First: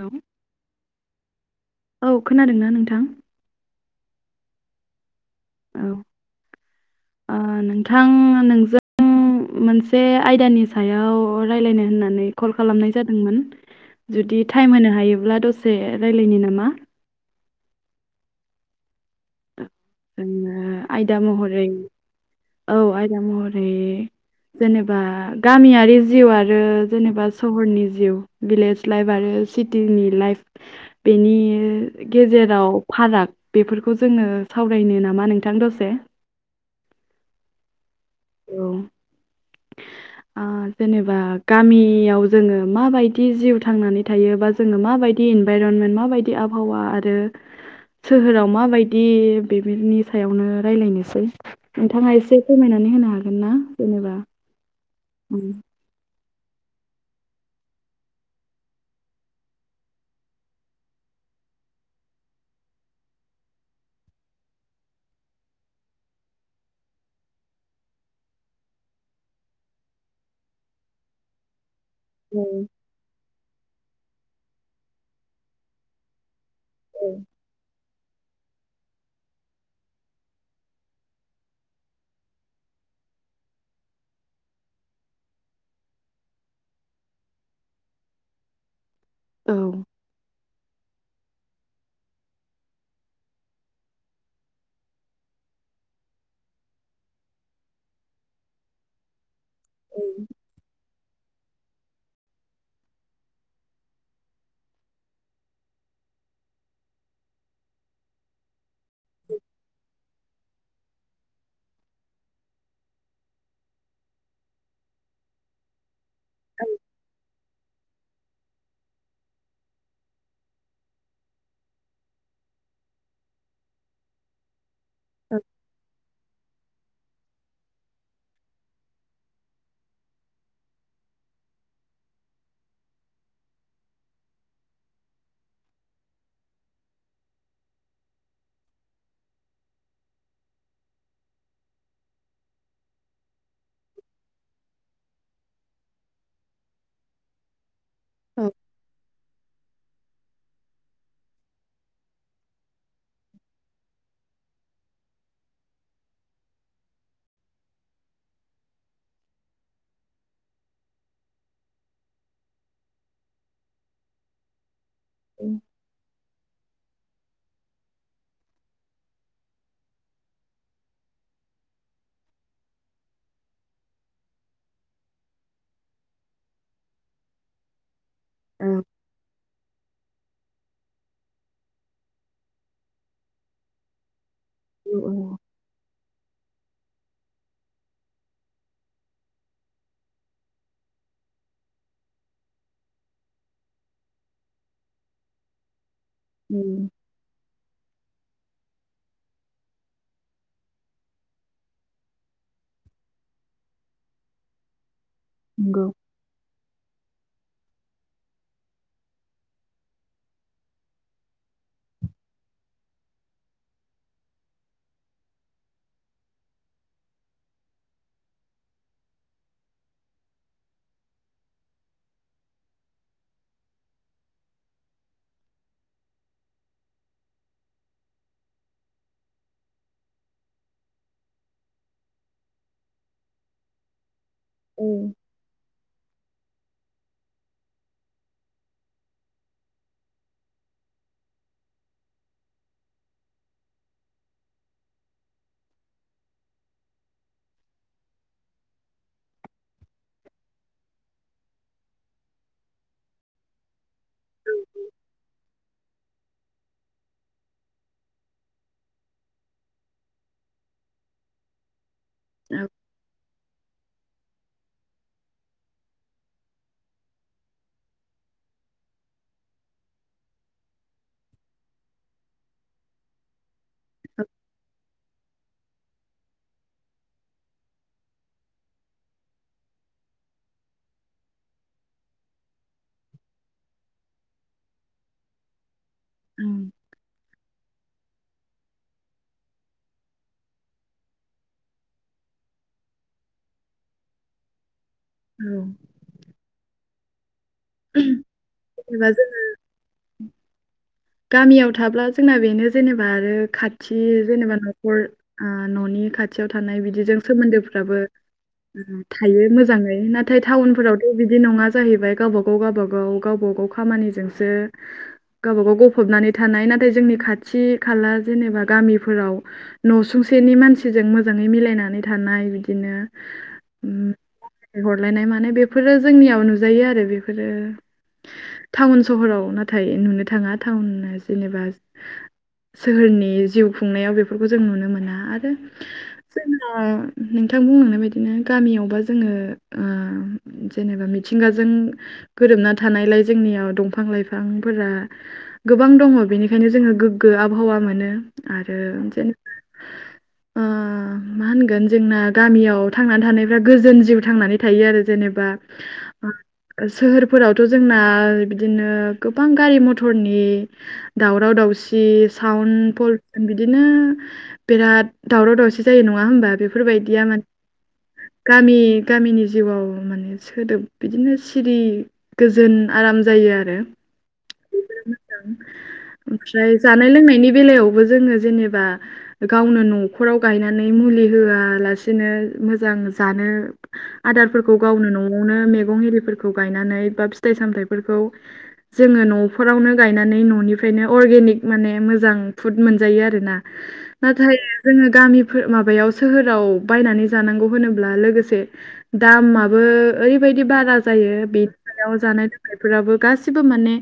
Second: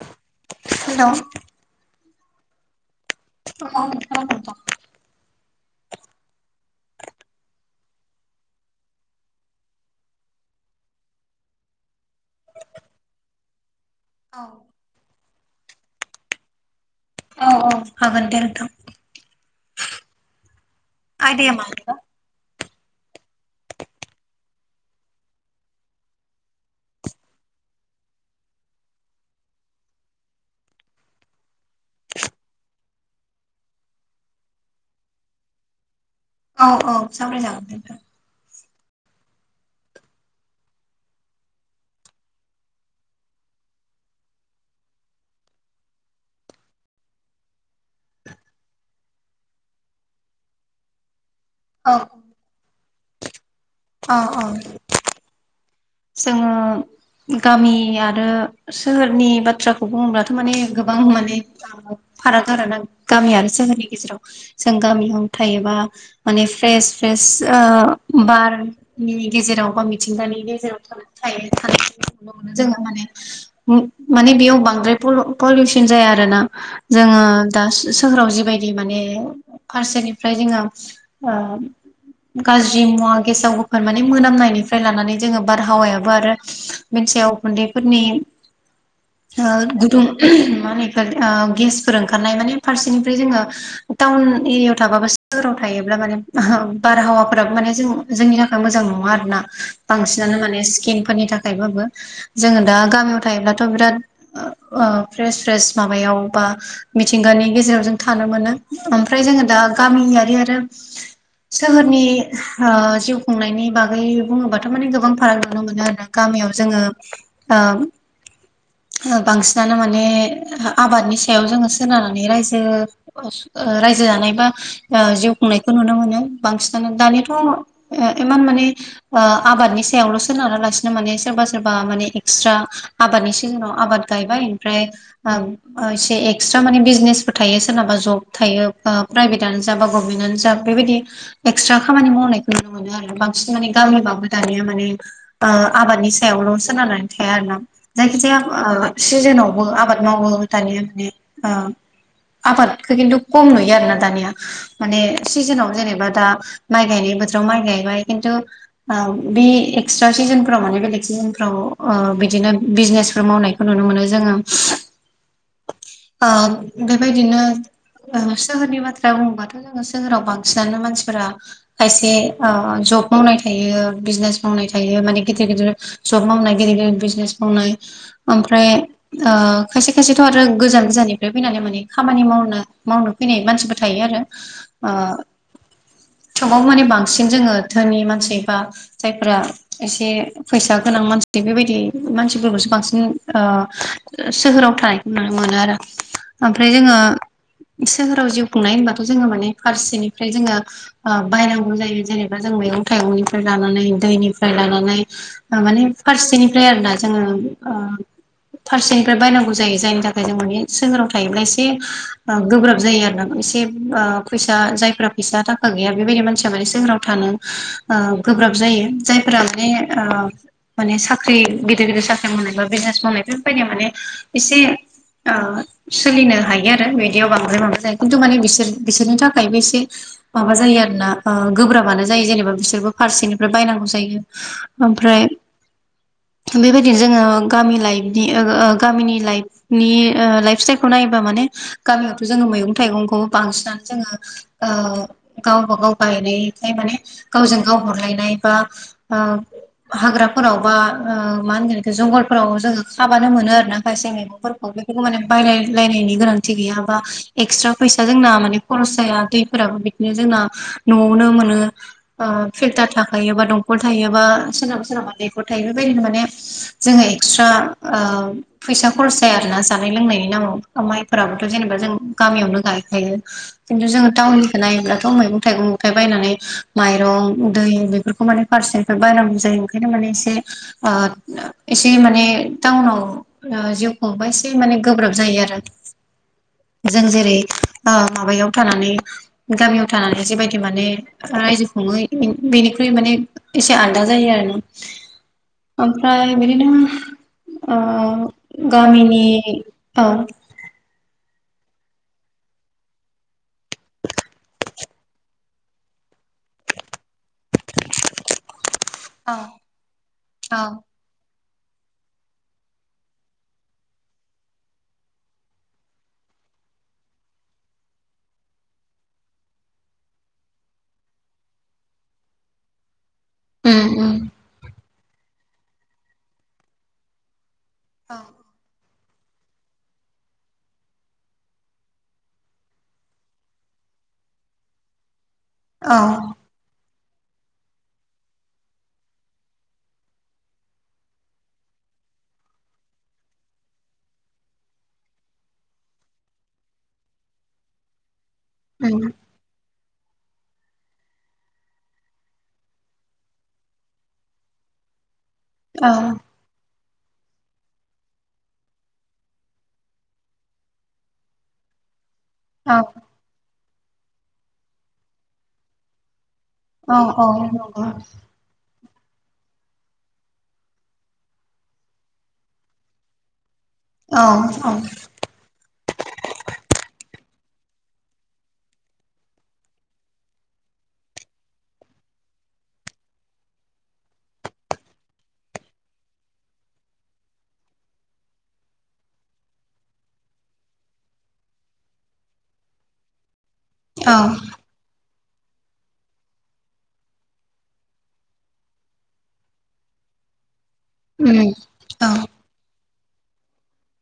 औ हेल' औ खोनादोंना नोंथां? [inaudible] औ ओ नोंथां नोंजों आं मोनसे आयदानि सायाव रायलायनो होननानै कल खालामनाय जादोंमोन जुदि टाइम होनो हायोब्ला दसे रायलायनि नामा? औ औ हागोन दे नोंथां। ओं आयदा आयदाया महरै मामोनबा औ आयदा महरै जेनेबा गामियारि जिउ आरो जेनेबा सहरनि जिउ भिलेज लाइफ आरो सिटिनि लाइफ बेनि गेजेराव फाराग बेफोरखौ जोङो सावरायनो नामा नोंथां दसे औ औ सावराय जागोन दे नोंथां औ ओ जेनेबा गामियाव जोङो माबायदि जिउ थांनानै थायोबा जोङो माबायदि इनभाइरनमेन्ट माबायदि आबहावा आरो सोहोराव माबायदि बेफोरनि सायावनो रायलायनोसै नोंथाङा एसे फोरमायनानै होनो हागोन ना जेनेबा अ अ उम जोङो गामि आरो सोहोरनि बाथ्राखौ बुङोब्लाथ' माने गोबां माने फाराग आरो ना गामि आरो सोहोरनि गेजेराव जों गामियाव थायोबा माने फ्रेस फ्रेस ओ बारनि गेजेराव बा मिथिंगानि गेजेराव थायो सल औ मोनो जोङो माने माने बेयाव बांद्राय पलिउसन जाया आरो ना औ जोङो द सोहोराव जिबायदि माने फारसेनिफ्राय जोङो ओ गाज्रि मुवा गेसाव गोफोन माने मोनामनायनिफ्राय लानानै जोङो बारहावायाबो आरो बेनि सायाव उखुन्दैफोरनि ओ औ गुदुं मा होनो इखौ ओ गेसफोर ओंखारनाय माने फारसेनिफ्राय जोङो टाउन एरियाायाव थाबा बा सोहोराव थायोब्ला माने बारहावाफोराबो माने जों जोंनि थाखाय मोजां नङा आरोना बांसिनानो माने स्किनफोरनि थाखायबाबो जोङो दा गामियाव थायोब्लाथ' बिराद ओ फ्रेस फ्रेस माबायाव बा मिथिंगानि गेजेराव जों थानो मोनो ओमफ्राय जोङो दा गामियारि आरो सोहोरनि ओ जिउ खुंनायनि बागै बुङोबाथ' माने गो गोबां फाराग नुनो मोनो आरोना गामियाव जोङो ओ बांसिनानो माने आबादनि सायाव जोङो सोनारनानै रायजो ओ रायजो जानाय बा जिउ खुंनायखौ नुनो मोनो बांसिन दानियाथ' इमान माने ओ आबादनि सायावल' सोनारा लासिनो माने सोरबा सोरबा माने एक्सट्रा आबादनि सिजनाव आबाद गायबाय ओमफ्राय इसे एक्सट्रा माने बिजनेसफोर थायो सोरनाबा जब थायो प्राइभेटआनो जा बा गभमेन्टआनो जा बेबायदि एक्सट्रा खामानि मावनायखौ नुनो मोनो आरो बांसिन माने गामिबाबो दानिया मा आबादनि सायावल' सोनारनानै थाया आरोना जायखि जाया ओ सिजोनाव बो आबाद मावो दानिया बि ओ आबादखौ खिन्थु खम नुयो आरो ना दानिया माने सिजोनाव जेनेबा दा माइ गायनाय बोथोराव माइ गायबाय खिन्थु आ बे एक्सट्रा सिजोनफ्राव माने बेलेग सिजोनफ्राव बिदिनो बिजनेसफोर मावनायखौ नुनो मोनो जोङो आ बेबाय जनो सोहोरनि बाथ्राया बुङोबाथ' जोङो सोहोराव बांसिनानो मानसिफोरा खायसे जब मावनाय थायो बिजनेस मावनाय थायो माने गिदिर गिदिर जब मावनाय गिदिर गिदिर बिजनेस मावनाय ओमफ्राय औ खायसे खायसेथ' आरो गोजान गोजाननिफ्राय फैनानै माने खामानि मावनो मावनो फैनाय मानसिबो थायो आरो औ औ समाव माने बांसिन जोङो धोनि मानसि बा जायफोरा एसे फैसा गोनां मानसि बेबायदि मानसिफोरखौसो बांसिन सोहोराव थानायखौ नुनो मोनो आरो ओमफ्राय जोङो नंगौ सोहोराव जिउ खुंनाय होनबाथ' जोङो माने फारसेनिफ्राय जोङो ओ बायनांगौ जायो जेनेबा जों मैगं थाइगंनिफ्राय लानानै दैनिफ्राय लानानै ओ माने फारसेनिफ्राय आरोना जोङो ओ फारसेनिफ्राय बायनांगौ जायो जायनि थाखाय जों माने सगोराव थायोब्ला एसे ओ गोब्राब जायो आरोना एसे ओ फैसा जायफ्रा फैसा थाखा गैया बेबायदि मानसिया माने सोहोराव थानो ओ गोब्राब जायो जायफोरा माने ओ माने साख्रि गिदिर गिदिर साख्रि मावनाय बा बिजनेस मावनाय बेफोरबायदियाव माने एसे आ सोलिनो हायो आरो बिदियाव बांद्राय माबा जायो खिन्थु माने बिसोर बिसोरनि थाखायबो एसे माबा जायो आरोना ओ गोब्राबानो जायो जेनेबा बिसोरबो फारसेनिफ्राय बायनां जायो औ ओमफ्राय बेबायदिनो जोङो ओं ओ गामि लाइफनि गामिनि लाइफ नि लाइफ स्टाइलखौ नायोबा माने गामियावथ' जोङो मैगं थाइगंखौ बांसिनानो जोङो ओ गावबा गाव गायनायखाय माने गावजों गाव हरलायनाय बा आ हाग्राफोराव बा ओ मा होनगोन जंगलफोराव जोङो खाबानो मोनो आरोना खायसे मैगंफोर औ बेफोरखौ माने बायलायलायनायनि गोनांथि गैयाबा एक्सट्रा फैसा जोंना माने खरस जाया दैफोराबो बिदिनो जोंना न'आवनो मोनो। ओ फिल्टार थाखायोबा दंखल थायोबा सोरनाबा सोरनाबा दैखर थायो बेबायदिनो माने जोङो एक्सट्रा ओ फैसा खरस जाया आरो ना जानाय लोंनायनि नामाव माइफोराबोथ' जेनेबा जों गामियावनो गायखायो खिन्थु जोङो टाउननिखौ नायोब्लाथ' मैगं थाइगंफ्राय बायनानै माइरं दै बेफोरखौ माने फारसेनिफ्राय बायनांगौ जायो ओंखायनो माने एसे आ एसे माने टाउनाव जिउखौबा एसे माने गोब्राब जायो आरो। जों जेरै माबायाव थानानै गामियाव थानानै जिबायदि माने रायजो खुङो बेनि ख्रुय माने एसे आनदा जायो आरो ना। औ ओमफ्राय बिदिनो आ जेनेबा गामिनि जों औ गामियाव थाब्ला जोंना बेनो जेनेबा आरो खाथि जेनेबा न'खर आ न'नि खाथियाव थानाय बिदिजों सोमोन्दोफ्राबो औ थायो मोजाङै नाथाय औ टाउनफोराव' बिदि नङा जाहैबाय गावब गाव गावब गाव गावब गाव खामानिजोंसो गावब गाव फबनानै थानाय नाथाय जोंनि खाथि खाला जेनेबा गामिफोराव न'सुंसेनि मानसिजों मोजाङै मिलायनानै थानाय बिदिनो उम उम हरलायनाय माने बेफोरो जोंनियाव नुजायो आरो बेफोरो अ टाउन सहराव नाथाय नुनो थाङा टाउन जेनेबा सोहोरनि जिउ खुंनायाव बेफोरखौ जों नुनो मोना आरो औ जोङो नोंथां बुंनांनाय बदिनो गामियावबा जोङो आ जेनेबा मिथिंगाजों गोरोबना थानायलाय जोंनियाव दंफां लाइफांफोरा गोबां दङ बेनिखायनो जोङो गोग्गो आबहावा मोनो आरो उम जेन ओ मा होनगोन जोंना गामियाव थांनानै थानायफ्रा गोजोन जिउ थांनानै थायो आरो जेनेबा औ सोहोरफोरावथ' जोंना बिदिनो गोबां गारि मथरनि दावराव दावसि सावन औ प बिदिनो बिराद दावराव दावसि जायो नङा होमबा बे औ बेफोरबायदिया नंगौ माने गामि गामिनि जिउआव माने सोदोब बिदिनो सिरि गोजोन आराम जायो आरो। औ औ। ओमफ्राय जानाय लोंनायनि बेलायावबो जोङो जेनेबा गावनो न'फोराव गायनानै मुलि होआलासेनो मोजां जानो आदारफोरखौ गावनो न'आवनो मैगं एरिफोरखौ गायनानै बा फिथाइ सामथाइफोरखौ जोङो न'फोरावनो गायनानै न'निफ्रायनो अरगेनिक माने मोजां फुद मोनजायो आरोना। औ नाथाय जोङो गामिफोर माबायाव सोहोराव बायनानै जानांगौ होनोब्ला लोगोसे दामाबो ओरैबायदि बारा जायो बेनि सायाव जानाय लोंनायफोराबो गासिबो माने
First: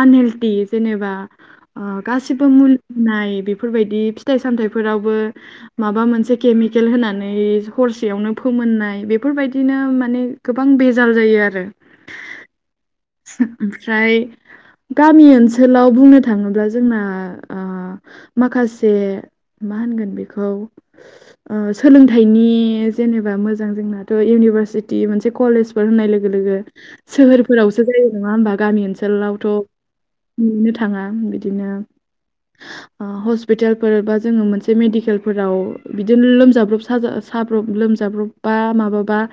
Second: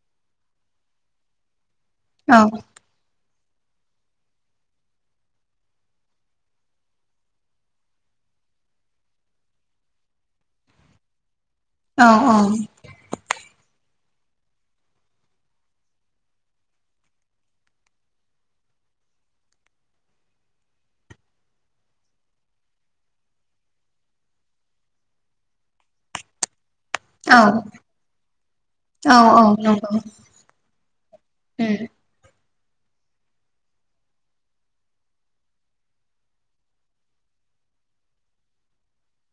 आनहेल्थि जेनेबा औ गासिबो ओ मुलि नाय बेफोरबायदि फिथाइ सामथायाइफोरावबो माबा मोनसे केमिकेल होनानै हरसेयावनो फोमोननाय बेफोरबायदिनो माने गोबां बेजाल जायो आरो। औ औ। ओमफ्राय गामि ओनसोलाव बुंनो थाङोब्ला जोंना ओ माखासे मा होनगोन बेखौ ओ सोलोंथाइनि जेनेबा मोजां जोंनाथ' इउनिभारसिटि मोनसे कलेज फोर होननाय लोगो लोगो सोहोरफोरावसो जायो नङा होनबा? गामि औ ओनसोलाव औ नंगौ। नुनो थाङा बिदिनो उम ओ हस्पिटालफोर बा जोङो मोनसे मेडिकेलफोराव बिदिनो लोमजाब्रब साजा साब्रब लोमजाब्रब बा माबाबा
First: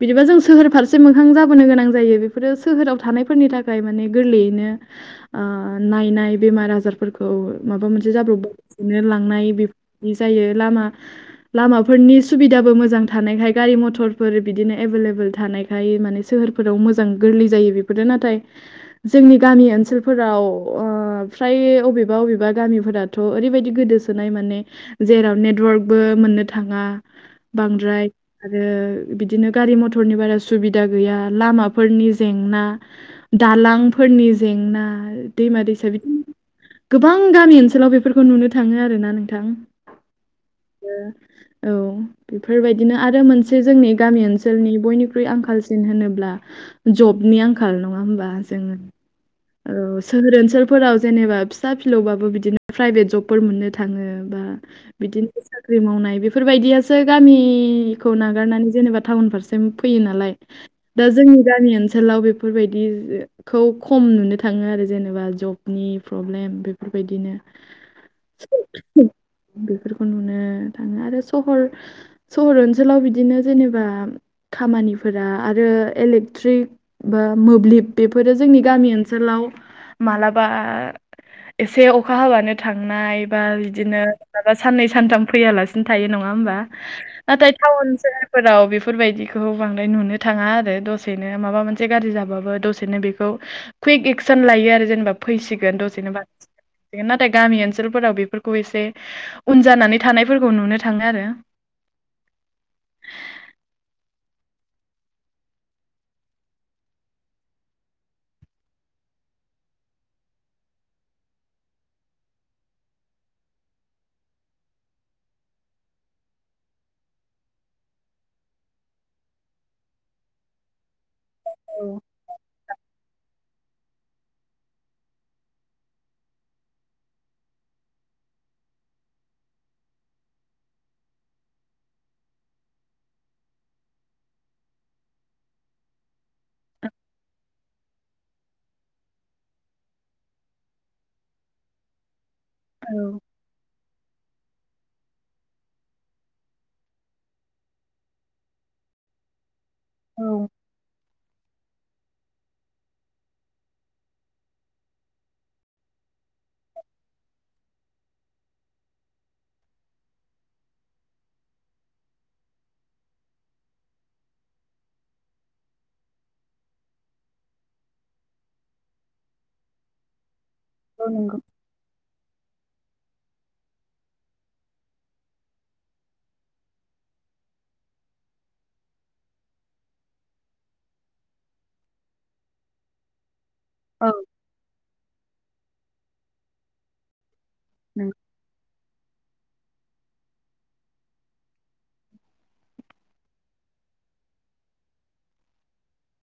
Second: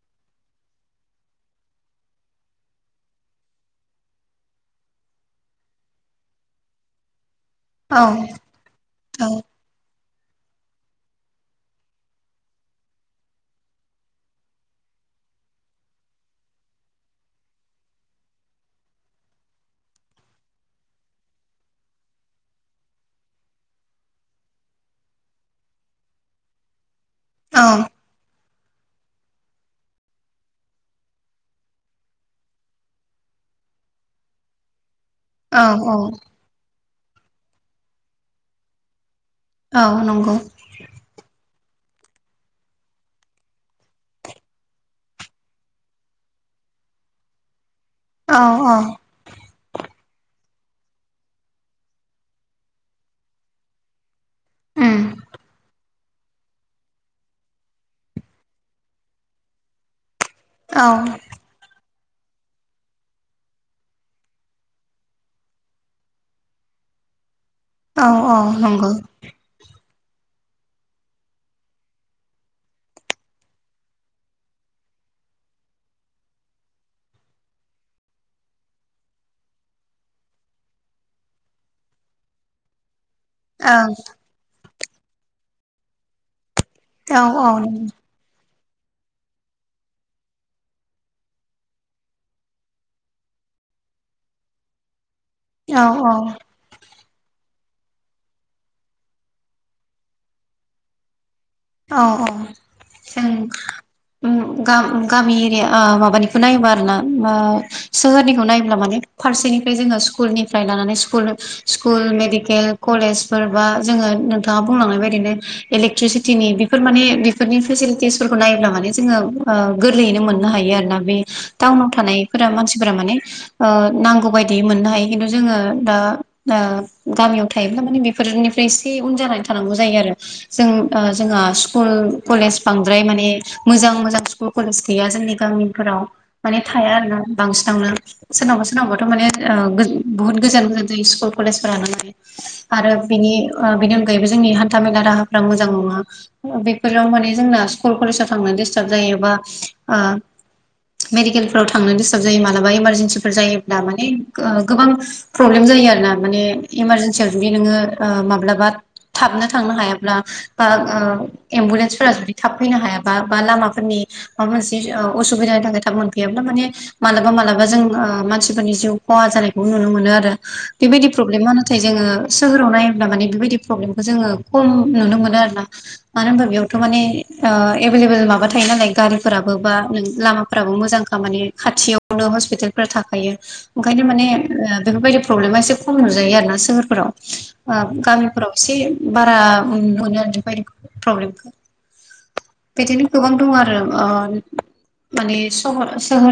बिदिबा जों सोहोर फारसे मोखां जाबोनो गोनां जायो बेफोरो सोहोराव थानायफोरनि थाखाय माने गोरलै यैनो नायनाय बेमार आजारफोरखौ माबा मोनसे औ औ जाब्रबबा बिदिनो लांनाय बेफोरदि जायो लामा लामाफोरनि सुबिदाबो मोजां थानायखाय गारि मथरफोर बिदिनो एभेलेबोल थानाय खायय माने सोहोरफोराव मोजां गोरलै जायो बेफोरो। नाथाय जोंनि गामि ओनसोलफोराव ओ ओ फ्राय बबेबा अबेबा गामिफोराथ' ओरैबायदि गोदोसोनाय माने जेराव नेटवर्कबो मोननो थाङा बांद्राय आरो बिदिनो गारि मथरनि बारा सुबिदा गैया लामाफोरनि जेंना दालांफोरनि जेंना औ दैमा दैसा औ बिदि गोबां गामि ओनसोलाव बेफोरखौ नुनो थाङो आरोना नोंथां। औ नंगौ ओ औ। बेफोरबादिनो आरो मोनसे जोंनि गामि ओनसोलनि आंखालसिन होनोब्ला जबनि आंखाल नङा होमबा औ औ जोङो औ सोहोर ओनसोलफोराव जेनेबा फिसा फिलौबाबो बिदिनो प्राइभेट जबफोर मोननो थाङो‌ बा उम बिदिनो साख्रि मावनाय बे फोरबायदियासो गामिखौ नागारनानै जेनेबा टाउन फारसे फैयो नालाय। औ दा जोंनि गामि ओनसोलाव बेफोरबायदिखौ खम नुनो थाङो आरो जेनेबा जबनि प्रब्लेम बेफोरबायदिनो औ औ नंगौ। बेफोरखौ नुनो थाङो आरो सहर सहर ओनसोलाव बिदिनो जेनेबा खामानिफोरा आरो इलेक्ट्रिक बा मोब्लिब बेफोरो जोंनि गामि ओनसोलाव मालाबा एसे अखा हाबानो थांनाय बा बिदिनो मालाबा साननै सानथाम फैयालासिनो थायो नङा होमबा? औ नाथाय टाउन सोहोर सोहोरफोराव बेफोरबायदिखौ बांद्राय नुनो थाङा आरो दसेनो माबा मोनसे गाज्रि जाबाबो दसेनो बेखौ कुइक एक्सन लायो आरो जेनेबा फैसिगोन दसेनो नाथाय गामि ओनसोलफोराव बेफोरखौ एसे उन जानानै थानायफोरखौ नुनो थाङो आरो औ औ जों गामि एरिया माबानिखौ नायोबा आरो ना सोहोरनिखौ नायोब्ला माने फारसेनिफ्राय जोङो स्कुलनिफ्राय लानानै स्कुल स्कुल मेडिकेल कलेज फोर बा जोङो नोंथाङा बुंलांनाय बायदिनो इलेकट्रिसिटि बेफोर माने बेफोरनि फेसिलिटिसफोरखौ नायोब्ला माने जोङो गोरलैयैनो मोननो हायो आरो ना बे औ टाउनाव थानायफोरा मानसिफोरा माने नांगौ बायदि मोननो हायो खिन्थु जोङो दा गामियाव थायोब्ला माने बे फोरनिफ्राय एसे उन जानानै थानांगौ जायो आरो जों जोंहा स्कुल कलेज बांद्राय माने मोजां मोजां स्कुल कलेज गैया जोंनि गामिफोराव माने थाया आरो ना बांसिनावनो सोरनावबा सोरनावबाथ' माने बुहुत गोजान गोजान जायो स्कुल कलेजफोरानो माने आरो औ बिनि बेनि अनगायैबो जोंनि हान्था मेला राहाफ्रा मोजां मोजां नोआ बेफोराव माने जोंना स्कुल कलेजाव थांनो डिस्टाब जायो बा ओ औ मेडिकेल फोराव थांनो डिस्टाब जायो मालाबा इमारजेन्सिफोर जायोब्ला माने गोबां प्रब्लेम जायो आरो ना माने इमारजेन्सियाव जुदि नोङो माब्लाबा थाबनो थांनो हायाब्ला बा एम्बुलेन्सफोरा जुदि थाब फैनो हायाबा बा लामाफोरनि माबा मोनसे असुबिदानि थाखाय थाब मोनफैयाब्ला माने मालाबा मालाबा जों मानसिफोरनि जिउ खहा जानायखौ नुनो मोनो आरो बेबायदि नंगौ प्रब्लेमा नाथाय जोङो सोहोराव नायोब्ला माने बेबायदि प्रब्लेमखौ जोङो खम नुनो मोनो आरो बा [unintelligible] मानो होनबा बेयावथ' माने एभेलेबेल माबा थायो नालाय गारिफोराबो बा नों लामाफोराबो मोजांखा माने खाथियावनो हस्पिटाल फोर थाखायो ओंखायनो औ माने बेफोरबायदि प्रब्लेमा एसे खम नुजायो आरो ना सोहोरफोराव नंगौ गामिफोराव एसे बारा मोनो आरो बायदि प्रब्लेमखो बिदिनो गोबां दं आरो ओ माने सोहोर